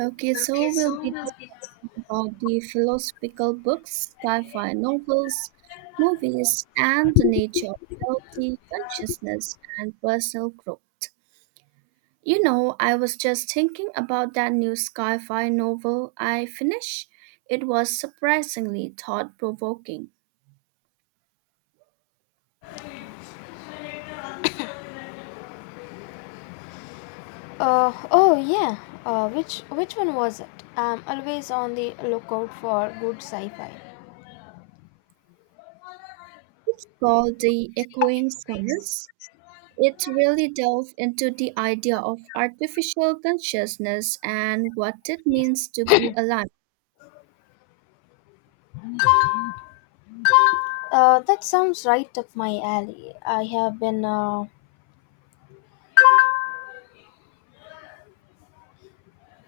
Okay, Okay, so we'll so be we'll be. discussing about the philosophical books, sci-fi novels, movies, and the nature of reality, consciousness, and personal growth. You know, I was just thinking about that new sci-fi novel I finished. It was surprisingly thought-provoking. Oh yeah. Which one was it? I'm always on the lookout for good sci-fi. It's called The Echoing Stars. It really delves into the idea of artificial consciousness and what it means to be alive. That sounds right up my alley. I have been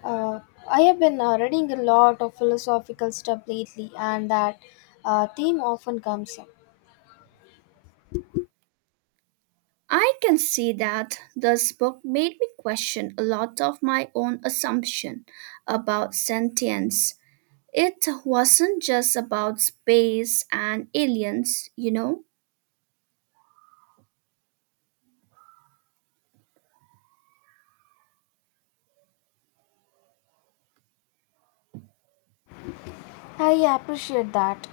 uh, reading a lot of philosophical stuff lately, and that theme often comes up. I can see that this book made me question a lot of my own assumption about sentience. It wasn't just about space and aliens, you know? I appreciate that.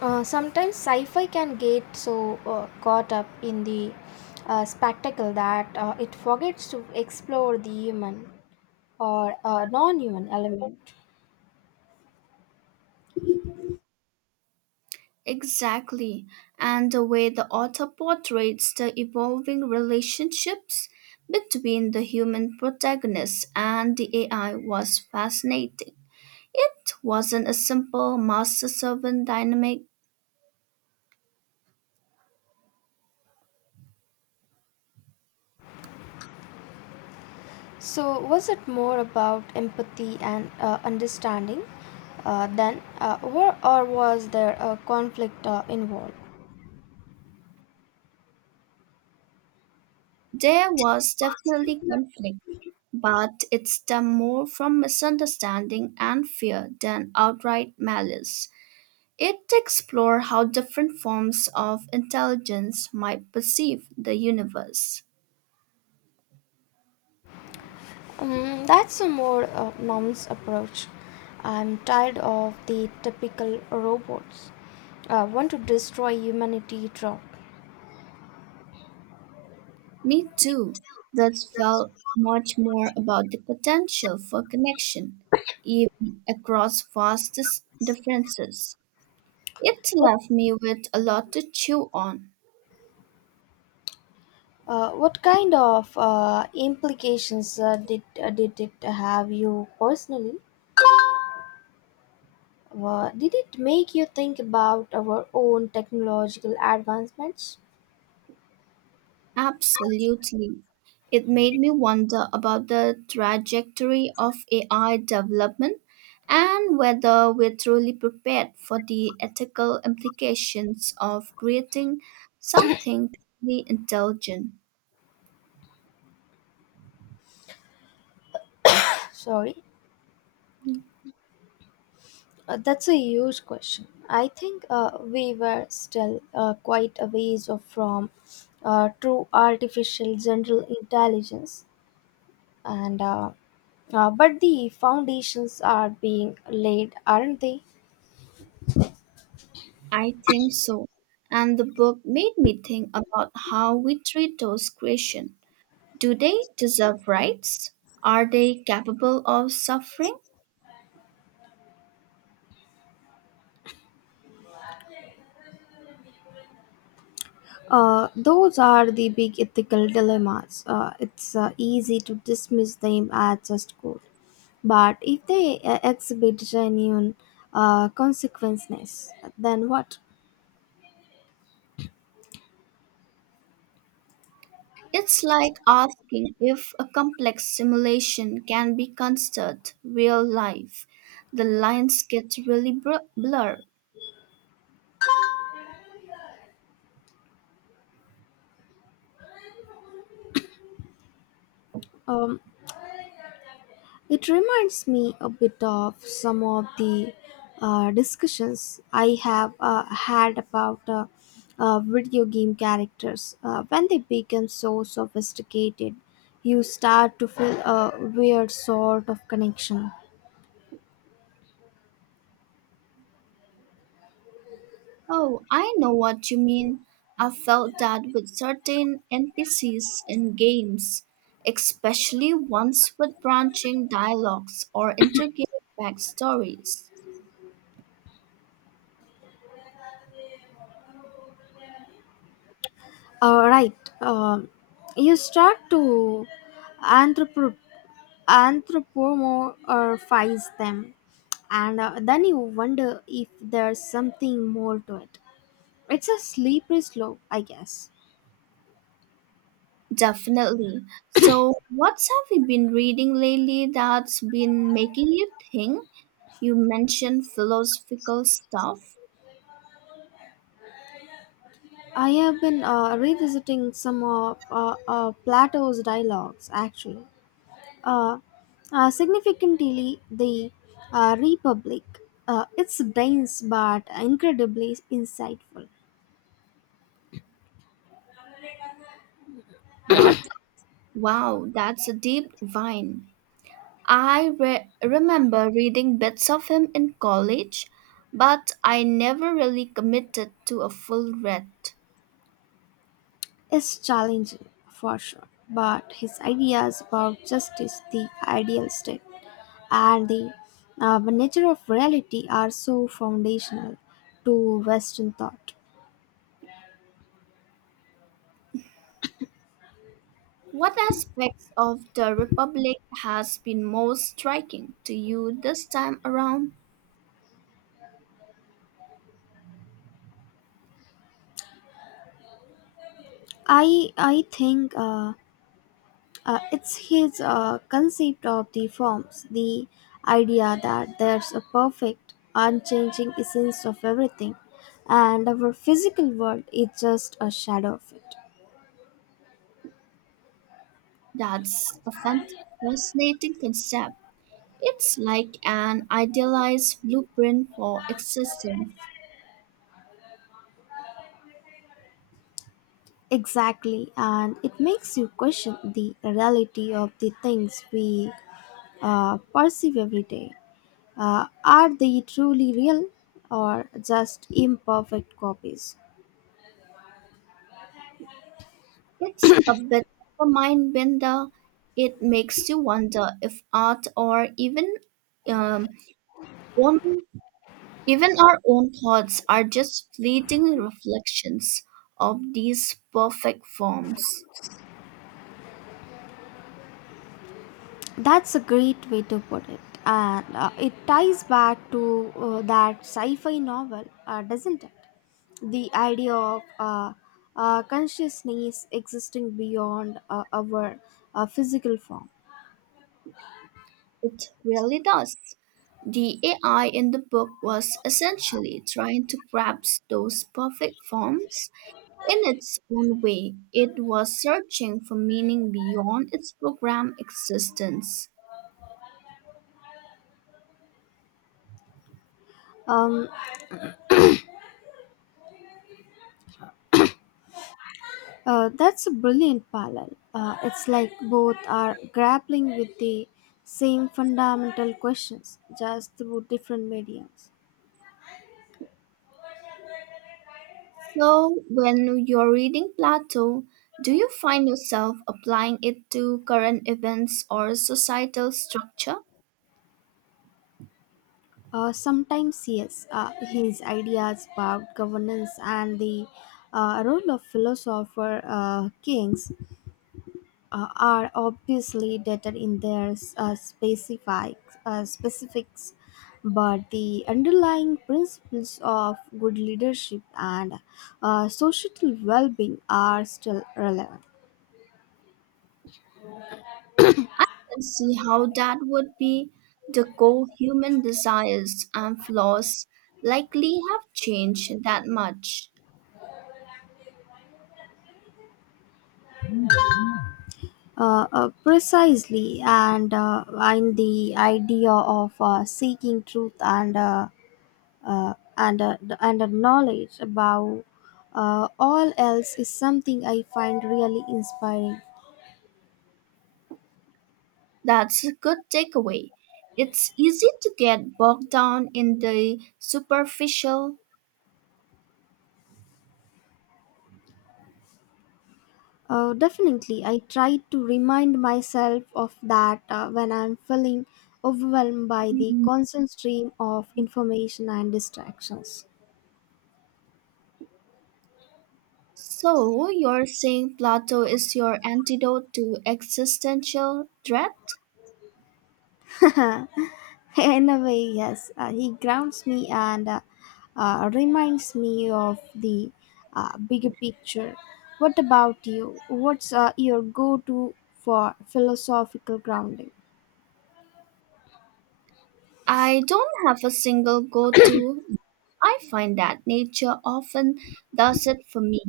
Sometimes sci-fi can get so caught up in the spectacle that it forgets to explore the human or non-human element. Exactly. And the way the author portrays the evolving relationships between the human protagonist and the AI was fascinating. It wasn't a simple master servant dynamic. So, was it more about empathy and understanding than, or was there a conflict involved? There was definitely conflict, but it stemmed more from misunderstanding and fear than outright malice. It explored how different forms of intelligence might perceive the universe. Mm, that's a more nuanced approach. I'm tired of the typical robots want to destroy humanity trope. Me too, thus felt much more about the potential for connection, even across vast differences. It left me with a lot to chew on. What kind of implications did it have you personally? Did it make you think about our own technological advancements? Absolutely. It made me wonder about the trajectory of AI development and whether we're truly prepared for the ethical implications of creating something truly intelligent. Sorry, that's a huge question. I think we were still quite a ways off from true artificial general intelligence, and but the foundations are being laid, aren't they? I think so. And the book made me think about how we treat those creations. Do they deserve rights? Are they capable of suffering? Those are the big ethical dilemmas. It's easy to dismiss them as just code, but if they exhibit genuine consequences, then what? It's like asking if a complex simulation can be considered real life. The lines get really blurred. Um, it reminds me a bit of some of the discussions I have had about video game characters. When they become so sophisticated, you start to feel a weird sort of connection. Oh, I know what you mean. I felt that with certain NPCs in games, especially ones with branching dialogues or intricate backstories. Right. Um, you start to anthropo- anthropomorphize them, and then you wonder if there's something more to it. It's a slippery slope, I guess. Definitely. So, what's have you been reading lately that's been making you think? You mentioned philosophical stuff. I have been revisiting some of Plato's dialogues, actually. Uh, significantly, the Republic. It's dense but incredibly insightful. Lot? Wow, that's a deep vine. I remember reading bits of him in college, but I never really committed to a full read. Is challenging for sure, but his ideas about justice, the ideal state, and the nature of reality are so foundational to Western thought. What aspects of the Republic has been most striking to you this time around? I think it's his concept of the forms, the idea that there's a perfect, unchanging essence of everything, and our physical world is just a shadow of it. That's a fascinating concept. It's like an idealized blueprint for existence. Exactly, and it makes you question the reality of the things we perceive every day. Are they truly real or just imperfect copies? It's a bit of a mind bender. It makes you wonder if art or even um, own, even our own thoughts are just fleeting reflections of these perfect forms. That's a great way to put it, and it ties back to that sci fi novel, doesn't it? The idea of consciousness existing beyond our physical form. It really does. The AI in the book was essentially trying to grasp those perfect forms in its own way. It was searching for meaning beyond its program existence. Um, that's a brilliant parallel. It's like both are grappling with the same fundamental questions, just through different mediums. So, when you're reading Plato, do you find yourself applying it to current events or societal structure? Sometimes, yes, his ideas about governance and the role of philosopher kings are obviously dated in their specifics but the underlying principles of good leadership and societal well-being are still relevant. I can see how that would be. The core human desires and flaws likely have changed that much. Precisely, and the idea of seeking truth and knowledge about all else is something I find really inspiring. That's a good takeaway. It's easy to get bogged down in the superficial. Definitely, I try to remind myself of that when I'm feeling overwhelmed by the Mm. constant stream of information and distractions. So, you're saying Plato is your antidote to existential dread? In a way, yes, he grounds me and reminds me of the bigger picture. What about you? What's your go to for philosophical grounding? I don't have a single go to. I find that nature often does it for me.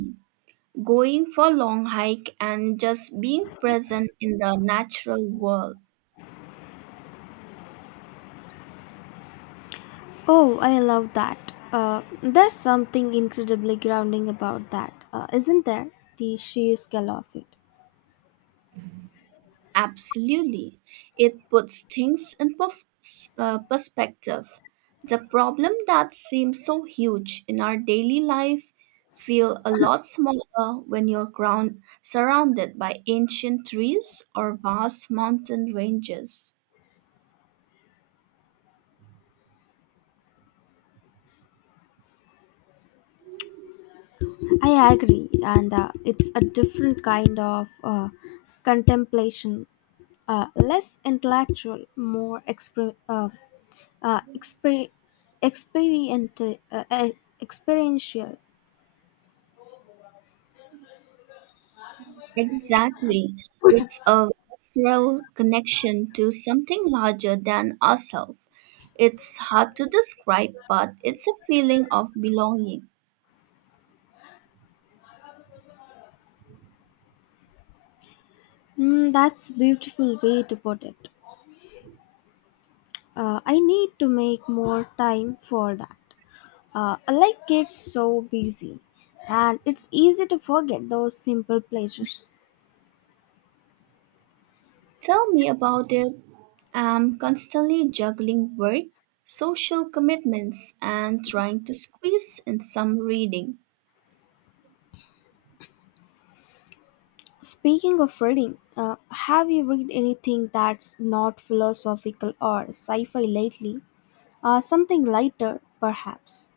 Going for a long hike and just being present in the natural world. Oh, I love that. There's something incredibly grounding about that, isn't there? The sheer scale of it. Absolutely. It puts things in perspective. The problem that seems so huge in our daily life feel a lot smaller when you're ground surrounded by ancient trees or vast mountain ranges. I agree, and it's a different kind of contemplation, less intellectual, more uh, exper- experient- uh, uh, experiential. Exactly. It's a visceral connection to something larger than ourselves. It's hard to describe, but it's a feeling of belonging. Mm, that's a beautiful way to put it. I need to make more time for that. Life gets so busy, and it's easy to forget those simple pleasures. Tell me about it. I'm constantly juggling work, social commitments, and trying to squeeze in some reading. Speaking of reading, have you read anything that's not philosophical or sci fi lately? Something lighter, perhaps.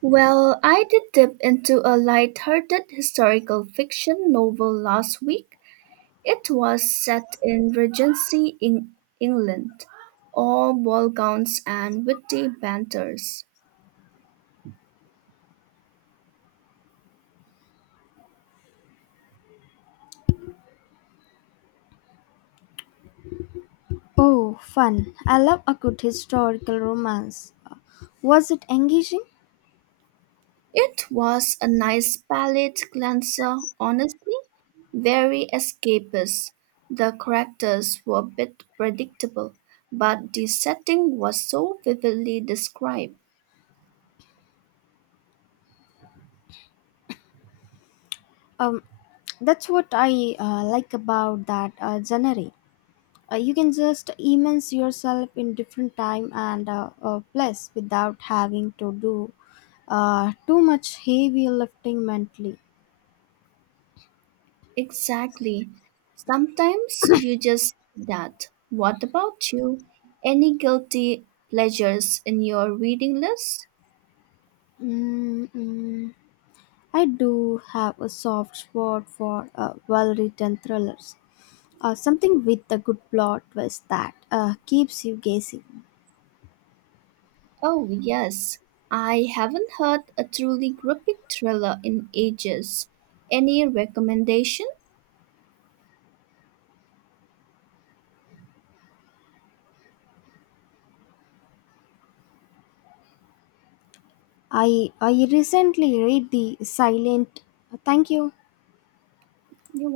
Well, I did dip into a light-hearted historical fiction novel last week. It was set in Regency in England, all ball gowns and witty banters. Oh, fun. I love a good historical romance. Was it engaging? It was a nice palate cleanser, honestly, very escapist. The characters were a bit predictable, but the setting was so vividly described. Um, that's what I like about that genre. You can just immerse yourself in different time and place without having to do too much heavy lifting mentally. Exactly. Sometimes you just need that. What about you? Any guilty pleasures in your reading list? Mm. I do have a soft spot for well written thrillers, something with a good plot twist that keeps you guessing. Oh, yes. I haven't heard a truly gripping thriller in ages. Any recommendation? I recently read The Silent Thank You